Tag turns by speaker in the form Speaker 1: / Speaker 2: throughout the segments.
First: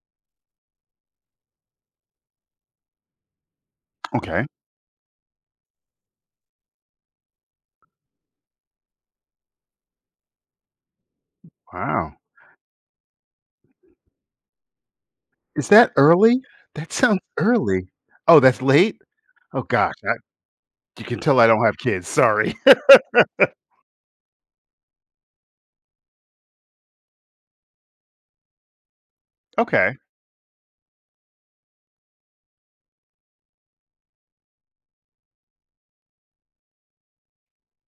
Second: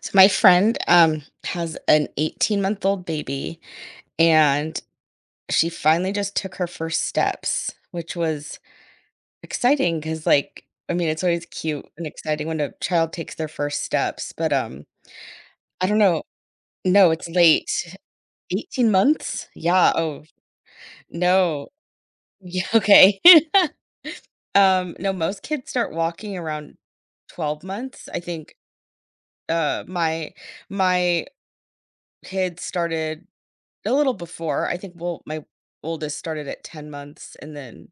Speaker 1: So my friend has an 18-month-old baby,
Speaker 2: Okay,
Speaker 1: and she finally just took her first steps, which was exciting because, like, I mean, it's always cute and
Speaker 2: wow.
Speaker 1: exciting when a child takes their first steps, but
Speaker 2: Is
Speaker 1: I
Speaker 2: that
Speaker 1: don't know.
Speaker 2: early? That
Speaker 1: No,
Speaker 2: sounds
Speaker 1: it's
Speaker 2: early.
Speaker 1: late.
Speaker 2: Oh, that's
Speaker 1: 18
Speaker 2: late?
Speaker 1: months?
Speaker 2: Oh
Speaker 1: Yeah.
Speaker 2: gosh, I
Speaker 1: Oh
Speaker 2: You can tell I don't
Speaker 1: no.
Speaker 2: have kids, sorry.
Speaker 1: Yeah, okay. No, most kids start walking around 12 months, I think. uh
Speaker 2: Okay.
Speaker 1: my my kids started a little before, I think. Well, my oldest started at 10 months, and then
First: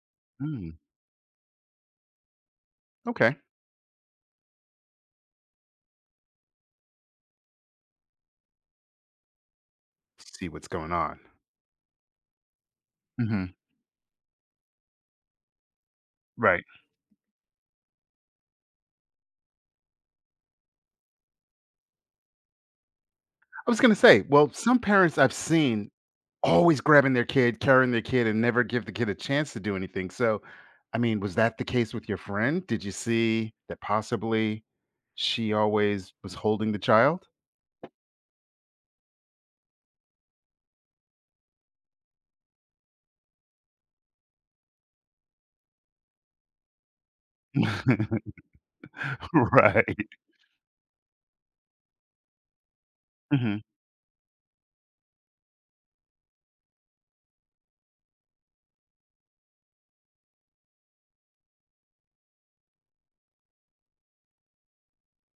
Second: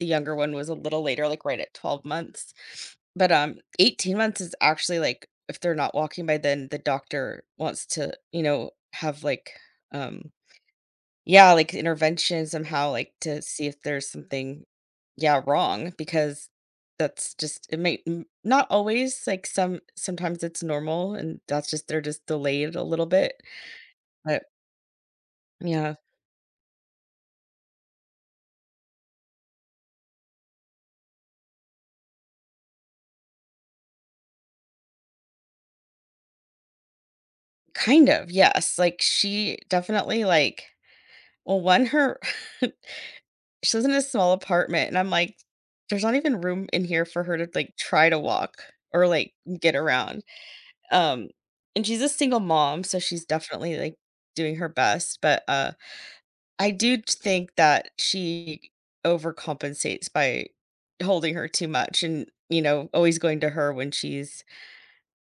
Speaker 1: the younger one was a
Speaker 2: Mm,
Speaker 1: little later, like, right at 12 months. But,
Speaker 2: okay.
Speaker 1: 18 months is actually, like, if they're not walking by then, the doctor wants to, you know, have, like, um
Speaker 2: See what's going on.
Speaker 1: yeah, like, intervention somehow, like, to
Speaker 2: Mhm,
Speaker 1: see if there's something, yeah, wrong, because
Speaker 2: right.
Speaker 1: that's just, it might n not always, like, sometimes it's normal, and that's just they're just delayed a little bit,
Speaker 2: I was gonna say,
Speaker 1: but
Speaker 2: well, some parents I've seen
Speaker 1: yeah.
Speaker 2: always grabbing their kid, carrying their kid, and never give the kid a chance to do anything, so, I mean, was that the case with your friend? Did you see that possibly she always was holding the child?
Speaker 1: Kind of, yes, like, she definitely, like, well, one, her, she lives in a small apartment, and I'm like, "There's not even room in here for her to, like, try to walk or, like, get
Speaker 2: Right.
Speaker 1: around." Um, and she's a single mom, so she's
Speaker 2: Mhm.
Speaker 1: definitely, like, doing her best, but, I do think that she overcompensates by holding her too much and, you know, always going to her when she's,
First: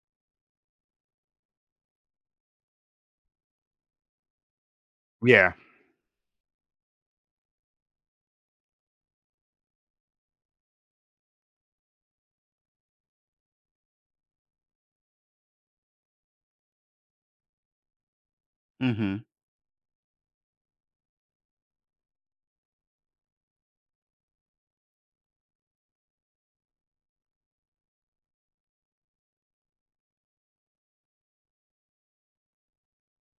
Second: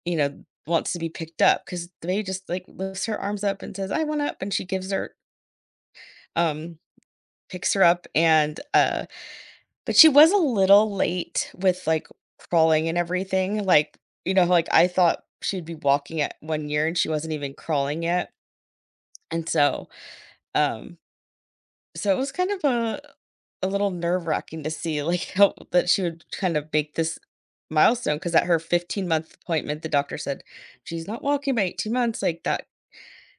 Speaker 1: you know, wants to be picked up, because the baby just like lifts her arms up and says, "I want up." And she gives her,
Speaker 2: Yeah.
Speaker 1: um, picks her up. And, but she was a little late with, like, crawling and everything. Like, you know, like, I thought she'd be walking at 1 year and she wasn't even crawling yet.
Speaker 2: Mhm.
Speaker 1: And so, um, so it was kind of a little nerve wracking to see, like, how that she would kind of make this milestone, because at her 15-month appointment the doctor said, she's not walking by 18 months, like, that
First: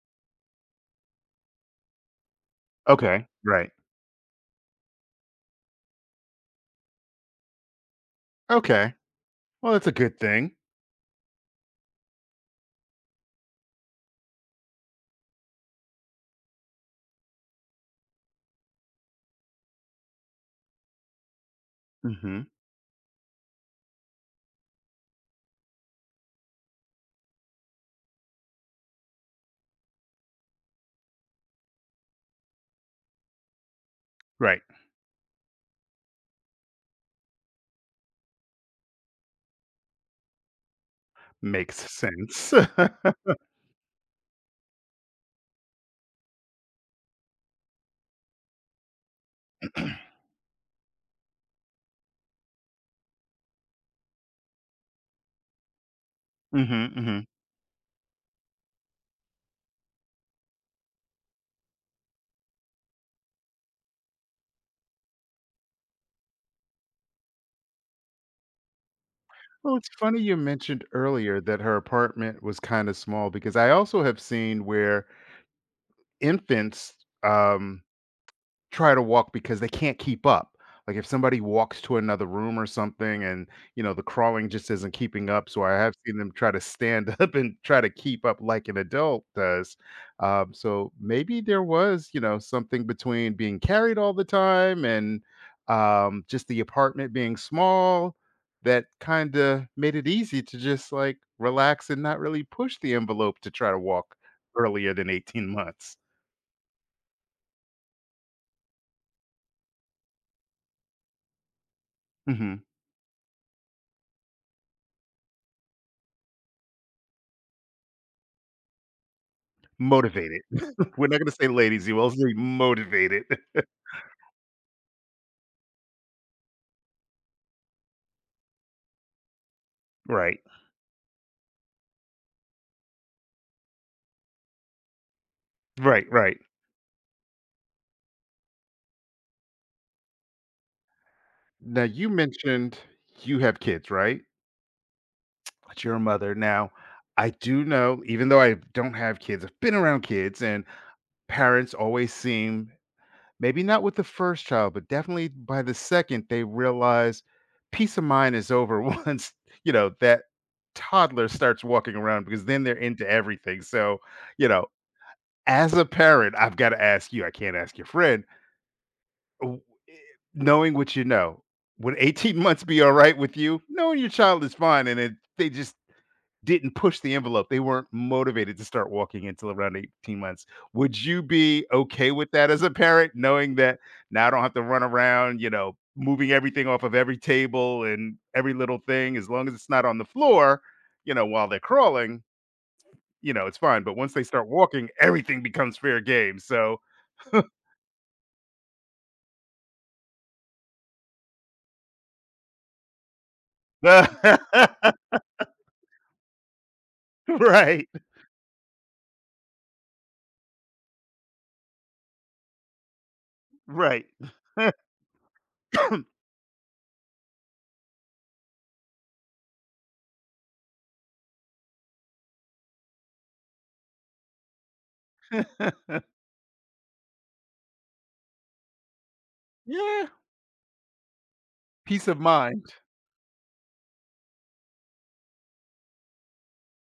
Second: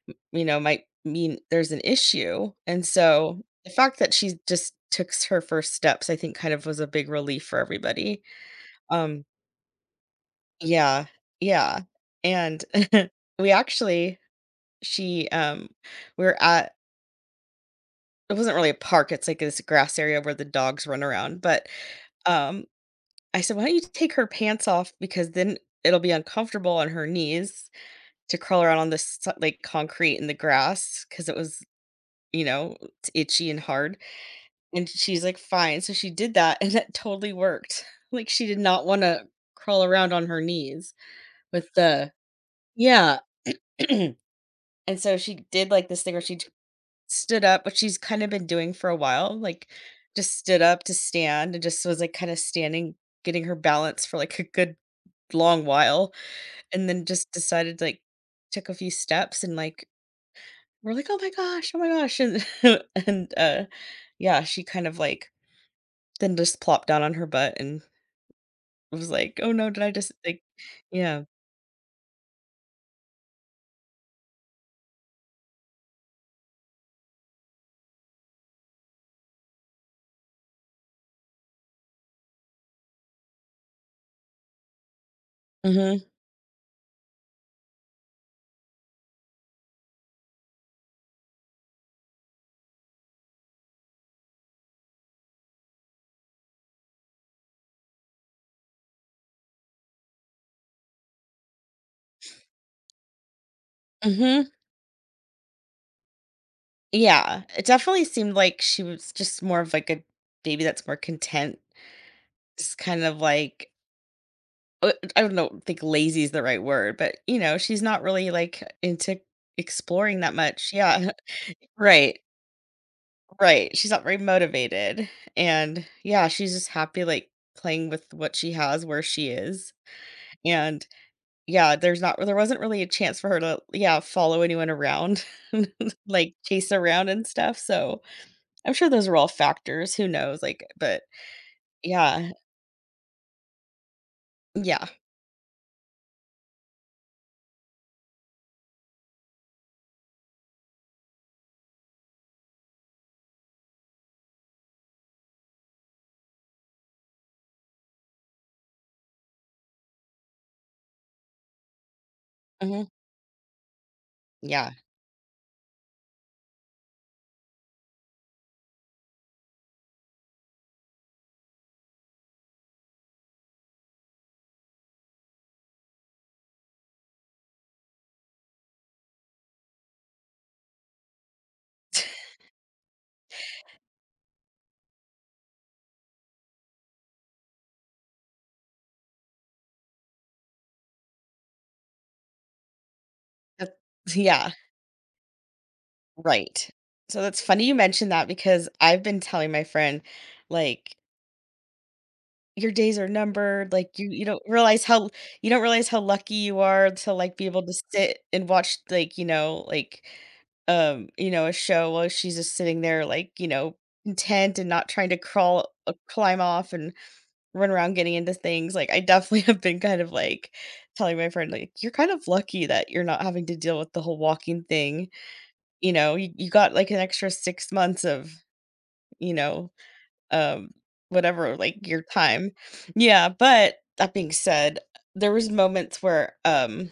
Speaker 1: m you know, might mean there's an issue. And
Speaker 2: Okay,
Speaker 1: so the
Speaker 2: right.
Speaker 1: fact that she just took s her first steps, I think, kind of was a big relief for everybody.
Speaker 2: Okay.
Speaker 1: Um
Speaker 2: Well, that's a good thing.
Speaker 1: Yeah, yeah, and we actually, she, we were at, it wasn't really a park, it's like this grass area where the dogs run around, but,
Speaker 2: Hmm.
Speaker 1: um, I said, "Why don't you take her pants off, because then it'll be uncomfortable on her knees to crawl around on this, like, concrete in the grass, because it was, you know, it's itchy and hard."
Speaker 2: Right.
Speaker 1: And she's like, "Fine." So she did that, and that totally worked. Like, she did not wanna crawl around on her knees with
Speaker 2: Makes
Speaker 1: the,
Speaker 2: sense.
Speaker 1: Yeah. And so she did, like, this thing where she t stood up, which she's kinda been doing for a while, like, just stood up to stand and just was, like, kinda standing, getting her balance for, like, a good long while,
Speaker 2: Hmm.
Speaker 1: and then
Speaker 2: Hmm.
Speaker 1: just decided, like, took a few steps and, like, we're like, "Oh my gosh, oh my gosh." And and, yeah, she kind of, like, then just plopped down on her butt, and I was like, "Oh no,
Speaker 2: Well,
Speaker 1: did
Speaker 2: it's
Speaker 1: I just,
Speaker 2: funny you
Speaker 1: like."
Speaker 2: mentioned
Speaker 1: Yeah.
Speaker 2: earlier that her apartment was kind of small because I also have seen where infants, um, try to walk because they can't keep up. Like if somebody walks to another room or something and, you know, the crawling just isn't keeping up, so I have
Speaker 1: Mhm.
Speaker 2: seen them try to stand up and try to keep up like an adult does. So maybe there was, you know, something between being carried all the time and, just the apartment being small that kind of made it easy to just like relax and not really push the envelope to try to walk
Speaker 1: Mhm.
Speaker 2: earlier than 18 months.
Speaker 1: Yeah, it definitely seemed like she was just more of, like, a baby that's more content,
Speaker 2: Mm-hmm.
Speaker 1: just kind of like, I don't know, think lazy is the right word, but, you know, she's not really, like, into exploring that
Speaker 2: Motivated.
Speaker 1: much.
Speaker 2: We're
Speaker 1: Yeah.
Speaker 2: not gonna say lazy, we'll
Speaker 1: Right.
Speaker 2: say motivated.
Speaker 1: Right. She's not very motivated. And yeah, she's just happy, like, playing with what she has where she is.
Speaker 2: Right.
Speaker 1: And yeah, there's not, there wasn't really a chance for her to, yeah, follow anyone around,
Speaker 2: Right,
Speaker 1: like,
Speaker 2: right.
Speaker 1: chase around and stuff, so I'm sure those were all factors, who knows, like, but
Speaker 2: Now you
Speaker 1: yeah,
Speaker 2: mentioned you have kids, right?
Speaker 1: yeah,
Speaker 2: But you're a mother. Now, I do know, even though I don't have kids, I've been around kids and parents always seem, maybe not with the first child, but definitely by the second, they realize peace of mind is over once, you know, that toddler starts walking around because then they're
Speaker 1: mhm,
Speaker 2: into everything. So, you know,
Speaker 1: yeah,
Speaker 2: as a parent, I've got to ask you, I can't ask your friend, w- eh, knowing what you know, would 18 months be all right with you? Knowing your child is fine, and it, they just didn't push the envelope. They weren't motivated to start walking until around 18 months. Would you be okay with that as a parent, knowing that now I don't have to run around, you know, moving everything off of every table and every little thing, as long as it's not on the floor, you know, while they're crawling, you know, it's
Speaker 1: that,
Speaker 2: fine. But once they start
Speaker 1: yeah,
Speaker 2: walking, everything becomes fair game.
Speaker 1: right.
Speaker 2: So,
Speaker 1: So that's funny you mentioned that, because I've been telling my friend, like, your days are numbered. Like, you don't
Speaker 2: right,
Speaker 1: realize how, you don't realize how lucky you are to, like, be able to sit and watch, like, you know, a show while she's just sitting there, like, you know,
Speaker 2: right.
Speaker 1: content, and not trying to crawl, climb off and run around getting into things. Like, I definitely have been kind of, like, telling my friend, like, "You're kind of lucky that you're not having to deal with the whole walking thing," you know, "You got, like, an extra 6 months of," you know,
Speaker 2: Yeah,
Speaker 1: um, whatever, like, your
Speaker 2: peace of
Speaker 1: time.
Speaker 2: mind.
Speaker 1: Yeah, but that being said, there was moments where,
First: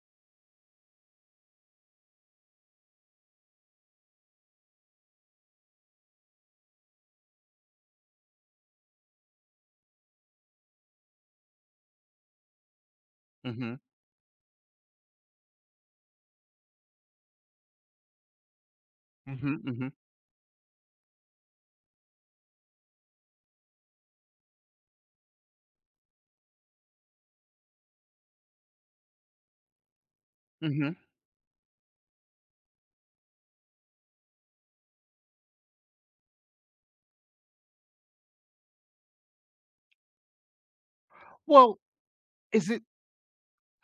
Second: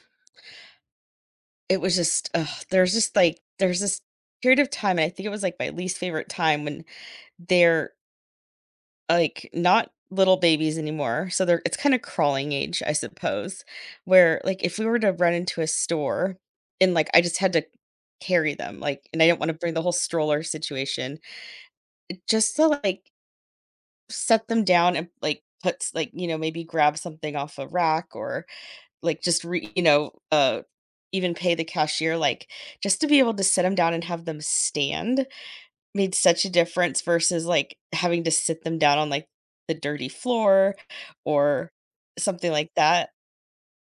Speaker 1: it was just, ugh, there's just, like, there's this period of time, and I think it was, like, my least favorite time, when they're, like, not little babies anymore, so they're it's kinda crawling age, I suppose,
Speaker 2: Mhm,
Speaker 1: where, like, if we were to run into a store and, like, I just had to carry them, like, and I didn't wanna
Speaker 2: mhm,
Speaker 1: bring the
Speaker 2: mhm,
Speaker 1: whole stroller situation, just to, like, set them down and, like, puts, like, you know, maybe grab something off a rack, or, like, just you know,
Speaker 2: mhm.
Speaker 1: even pay the cashier, like, just to be able to sit them down and have them stand made such a difference, versus, like, having to sit them down on, like, the dirty floor, or
Speaker 2: Well,
Speaker 1: something
Speaker 2: is
Speaker 1: like
Speaker 2: it?
Speaker 1: that.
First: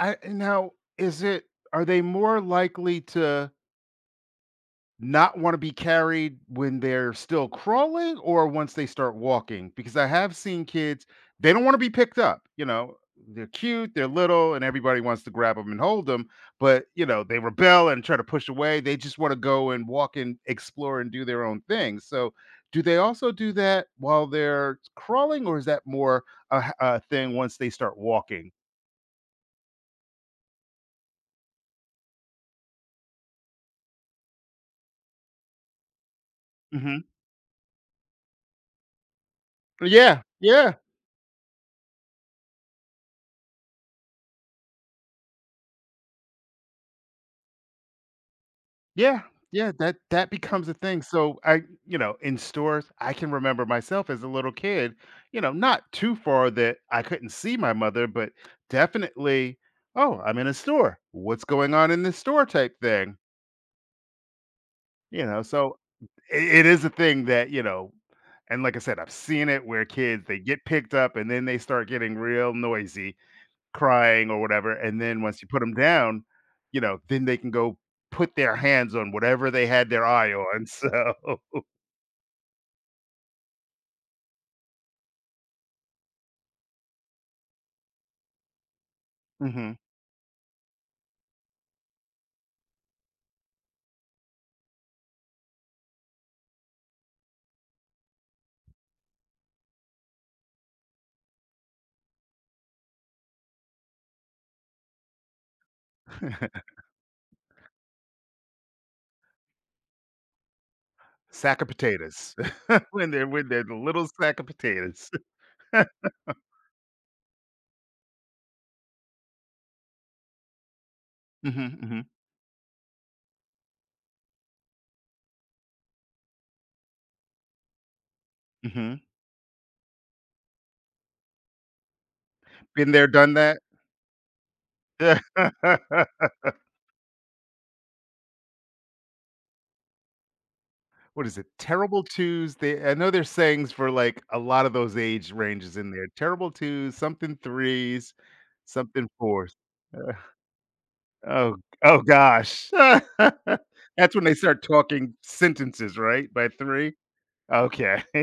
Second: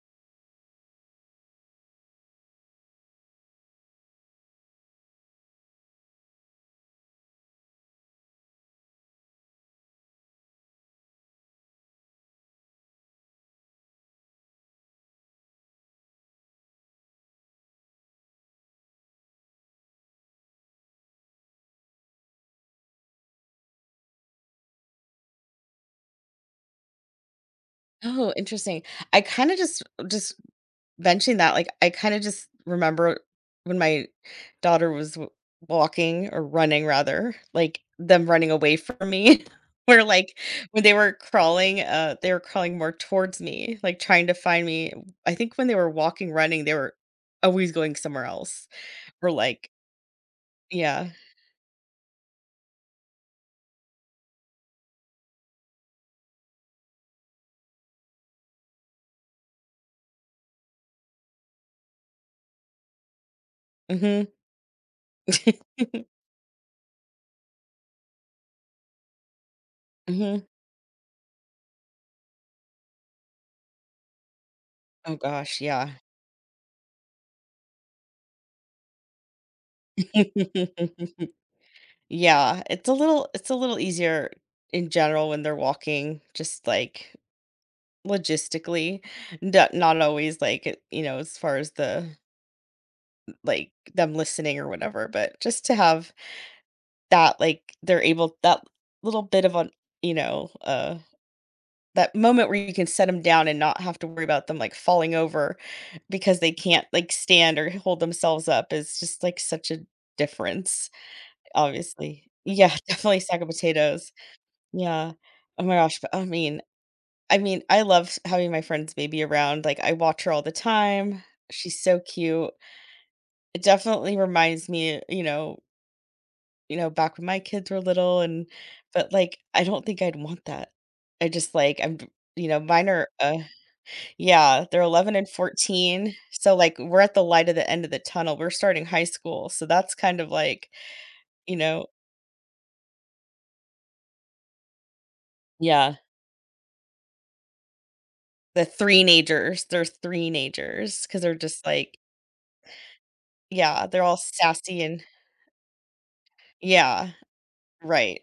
Speaker 2: I now, is it, are they more likely to not want to be carried when they're still crawling or once they start walking? Because I have seen kids, they don't want to be picked up. You know, they're cute, they're little, and everybody wants to grab them and hold them. But, you know, they rebel and try to push away. They just want to go and walk and explore and do their own thing. So, do they also do that while they're crawling, or is that more a thing once they start
Speaker 1: Oh,
Speaker 2: walking?
Speaker 1: interesting. I kind of just mentioning that, like, I kinda just remember when my daughter was w walking, or running
Speaker 2: Hmm.
Speaker 1: rather, like, them running away from me, where,
Speaker 2: Yeah.
Speaker 1: like,
Speaker 2: Yeah.
Speaker 1: when they were crawling more towards me, like, trying to find me. I think when they were walking, running, they were always going somewhere else,
Speaker 2: Yeah,
Speaker 1: or, like,
Speaker 2: yeah, that that becomes a thing,
Speaker 1: yeah.
Speaker 2: so I, you know, in stores, I can remember myself as a little kid, you know, not too far that I couldn't see my mother, but definitely, "Oh, I'm in a store. What's going on in this store?" type thing,
Speaker 1: Mhm.
Speaker 2: you know, so it is a thing that, you know, and like I said, I've seen it where kids, they
Speaker 1: Mhm.
Speaker 2: get picked up and then they start getting real noisy crying or whatever, and
Speaker 1: Oh
Speaker 2: then once you put
Speaker 1: gosh,
Speaker 2: them
Speaker 1: yeah.
Speaker 2: down, you know, then they can go put their hands on whatever they had their eye on, so
Speaker 1: Yeah, it's a little easier in general when they're walking, just, like, logistically. Do
Speaker 2: mhm.
Speaker 1: not always, like, you know, as far as the, like, them listening or whatever, but just to have that, like, they're able, that little bit of a, you know, that moment where you can set them down and not have to worry about them, like, falling over, because they can't, like, stand or hold themselves up, is just, like, such a difference,
Speaker 2: Sack of
Speaker 1: obviously.
Speaker 2: potatoes.
Speaker 1: Yeah,
Speaker 2: When
Speaker 1: definitely
Speaker 2: they're,
Speaker 1: sack of
Speaker 2: the little
Speaker 1: potatoes.
Speaker 2: sack of potatoes.
Speaker 1: Yeah. Oh my gosh, but I mean, I love having my friend's baby around, like, I watch her all the time,
Speaker 2: Mhm,
Speaker 1: she's so
Speaker 2: mhm,
Speaker 1: cute. It definitely reminds me, back when my kids were little, and
Speaker 2: mhm.
Speaker 1: but, like, I don't think I'd want that. I just, like, I'm, you know, mine
Speaker 2: Been there,
Speaker 1: are,
Speaker 2: done that.
Speaker 1: yeah, they're 11 and 14, so, like, we're at the light of the end of the tunnel, we're starting high school, so that's kind of like,
Speaker 2: What is it?
Speaker 1: you know
Speaker 2: Terrible twos. They I know there's sayings for, like, a lot of those age ranges in
Speaker 1: yeah,
Speaker 2: there. Terrible twos, something threes,
Speaker 1: the three
Speaker 2: something fours.
Speaker 1: nagers. They're three nagers because 'cause they're
Speaker 2: Oh
Speaker 1: just, like,
Speaker 2: oh gosh.
Speaker 1: yeah, they're
Speaker 2: That's
Speaker 1: all
Speaker 2: when they start
Speaker 1: sassy and,
Speaker 2: talking sentences, right? By 3?
Speaker 1: yeah,
Speaker 2: Okay.
Speaker 1: right.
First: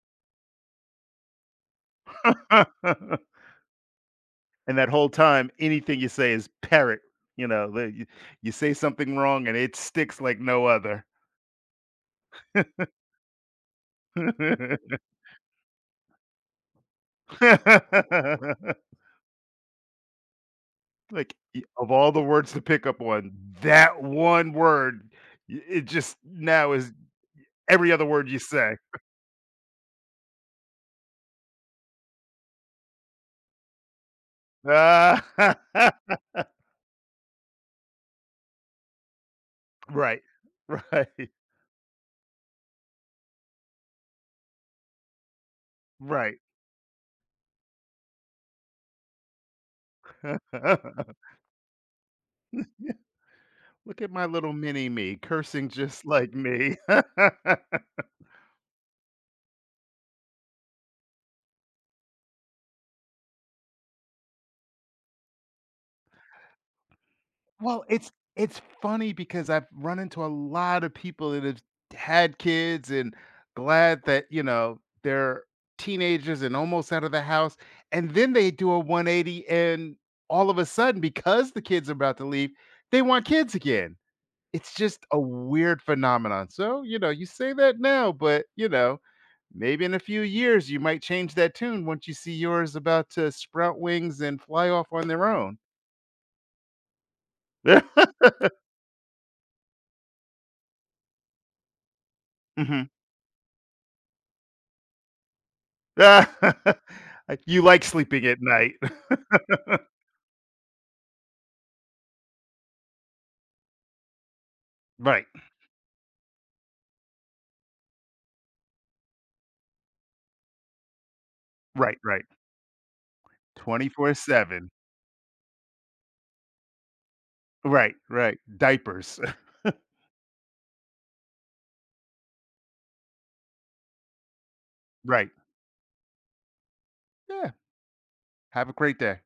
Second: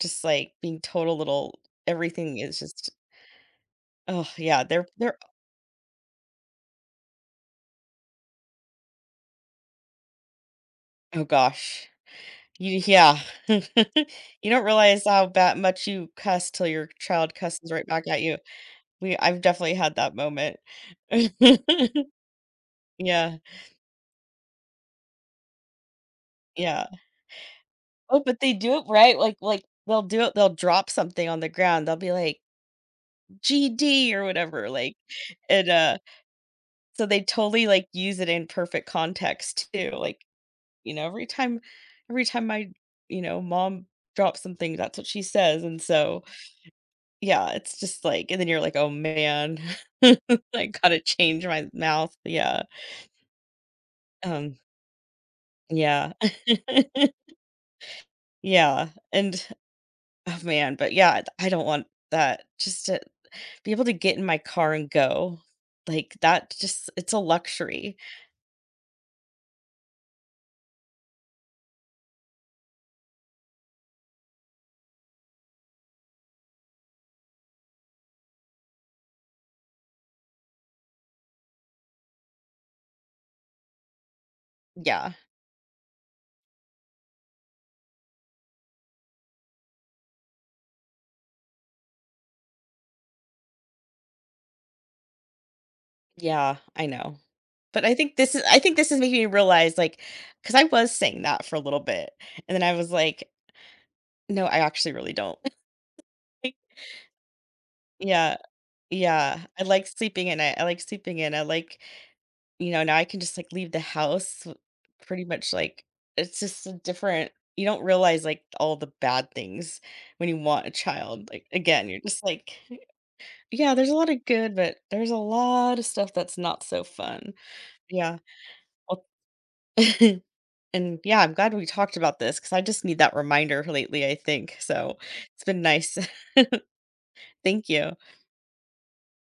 Speaker 1: Just, like, being total little, everything is just, oh, yeah,
Speaker 2: And
Speaker 1: they're
Speaker 2: that whole
Speaker 1: they're
Speaker 2: time, anything you say is parrot, you know, the you you say something wrong and it sticks like no other.
Speaker 1: oh gosh. You yeah. You don't realize how bad much you cuss till your child cusses right back at you. We I've definitely had that moment.
Speaker 2: Like, y of all the words to pick up on,
Speaker 1: Yeah,
Speaker 2: that one word, I it just now
Speaker 1: yeah.
Speaker 2: is every other
Speaker 1: Oh,
Speaker 2: word you
Speaker 1: but they
Speaker 2: say.
Speaker 1: do it right, like, they'll do it they'll drop something on the ground, they'll be like, "GD," or whatever, like,
Speaker 2: Ah,
Speaker 1: and, so they totally, like, use it in perfect context too,
Speaker 2: right.
Speaker 1: like, you know,
Speaker 2: Right.
Speaker 1: every time my, you know, mom drops something, that's what she says. And so,
Speaker 2: Right.
Speaker 1: yeah, it's just like, and then you're like, "Oh man, I gotta change my mouth." Yeah.
Speaker 2: Look at my little
Speaker 1: Um,
Speaker 2: mini me cursing just
Speaker 1: yeah.
Speaker 2: like me.
Speaker 1: Yeah, and oh man, but yeah, I don't want that. Just to be able to get in my car and go, like, that just it's a
Speaker 2: Well,
Speaker 1: luxury.
Speaker 2: it's funny because I've run into a lot of people that have had kids and glad that, you know, they're teenagers and almost out of the house. And then they do a 180 and all of a sudden, because the kids are about to leave, they want kids again. It's just
Speaker 1: Yeah.
Speaker 2: a weird phenomenon. So, you know, you say that now, but, you know, maybe in a few years you might change that tune once you see yours about to sprout wings and fly off on their own.
Speaker 1: Yeah, I know. But I think this is making me realize, like, because I was saying that for a little bit, and then I
Speaker 2: Mhm.
Speaker 1: was like, "No, I actually really don't." Like,
Speaker 2: Like, you like sleeping
Speaker 1: yeah,
Speaker 2: at night.
Speaker 1: yeah, I like sleeping in, I like sleeping in, I like, you know, now I can just, like, leave the house w pretty
Speaker 2: Right,
Speaker 1: much, like, it's just a different, you don't realize, like, all the bad things when you want a child, like, again,
Speaker 2: right,
Speaker 1: you're just
Speaker 2: right.
Speaker 1: like, yeah, there's a lot of good,
Speaker 2: 24/7.
Speaker 1: but there's a lot of stuff that's not so fun.
Speaker 2: Right,
Speaker 1: Yeah,
Speaker 2: right.
Speaker 1: well.
Speaker 2: Diapers.
Speaker 1: And yeah, I'm glad we talked about this, because I just need that reminder lately, I think. So
Speaker 2: Right.
Speaker 1: it's been nice.
Speaker 2: Yeah.
Speaker 1: Thank you.
Speaker 2: Have a great day.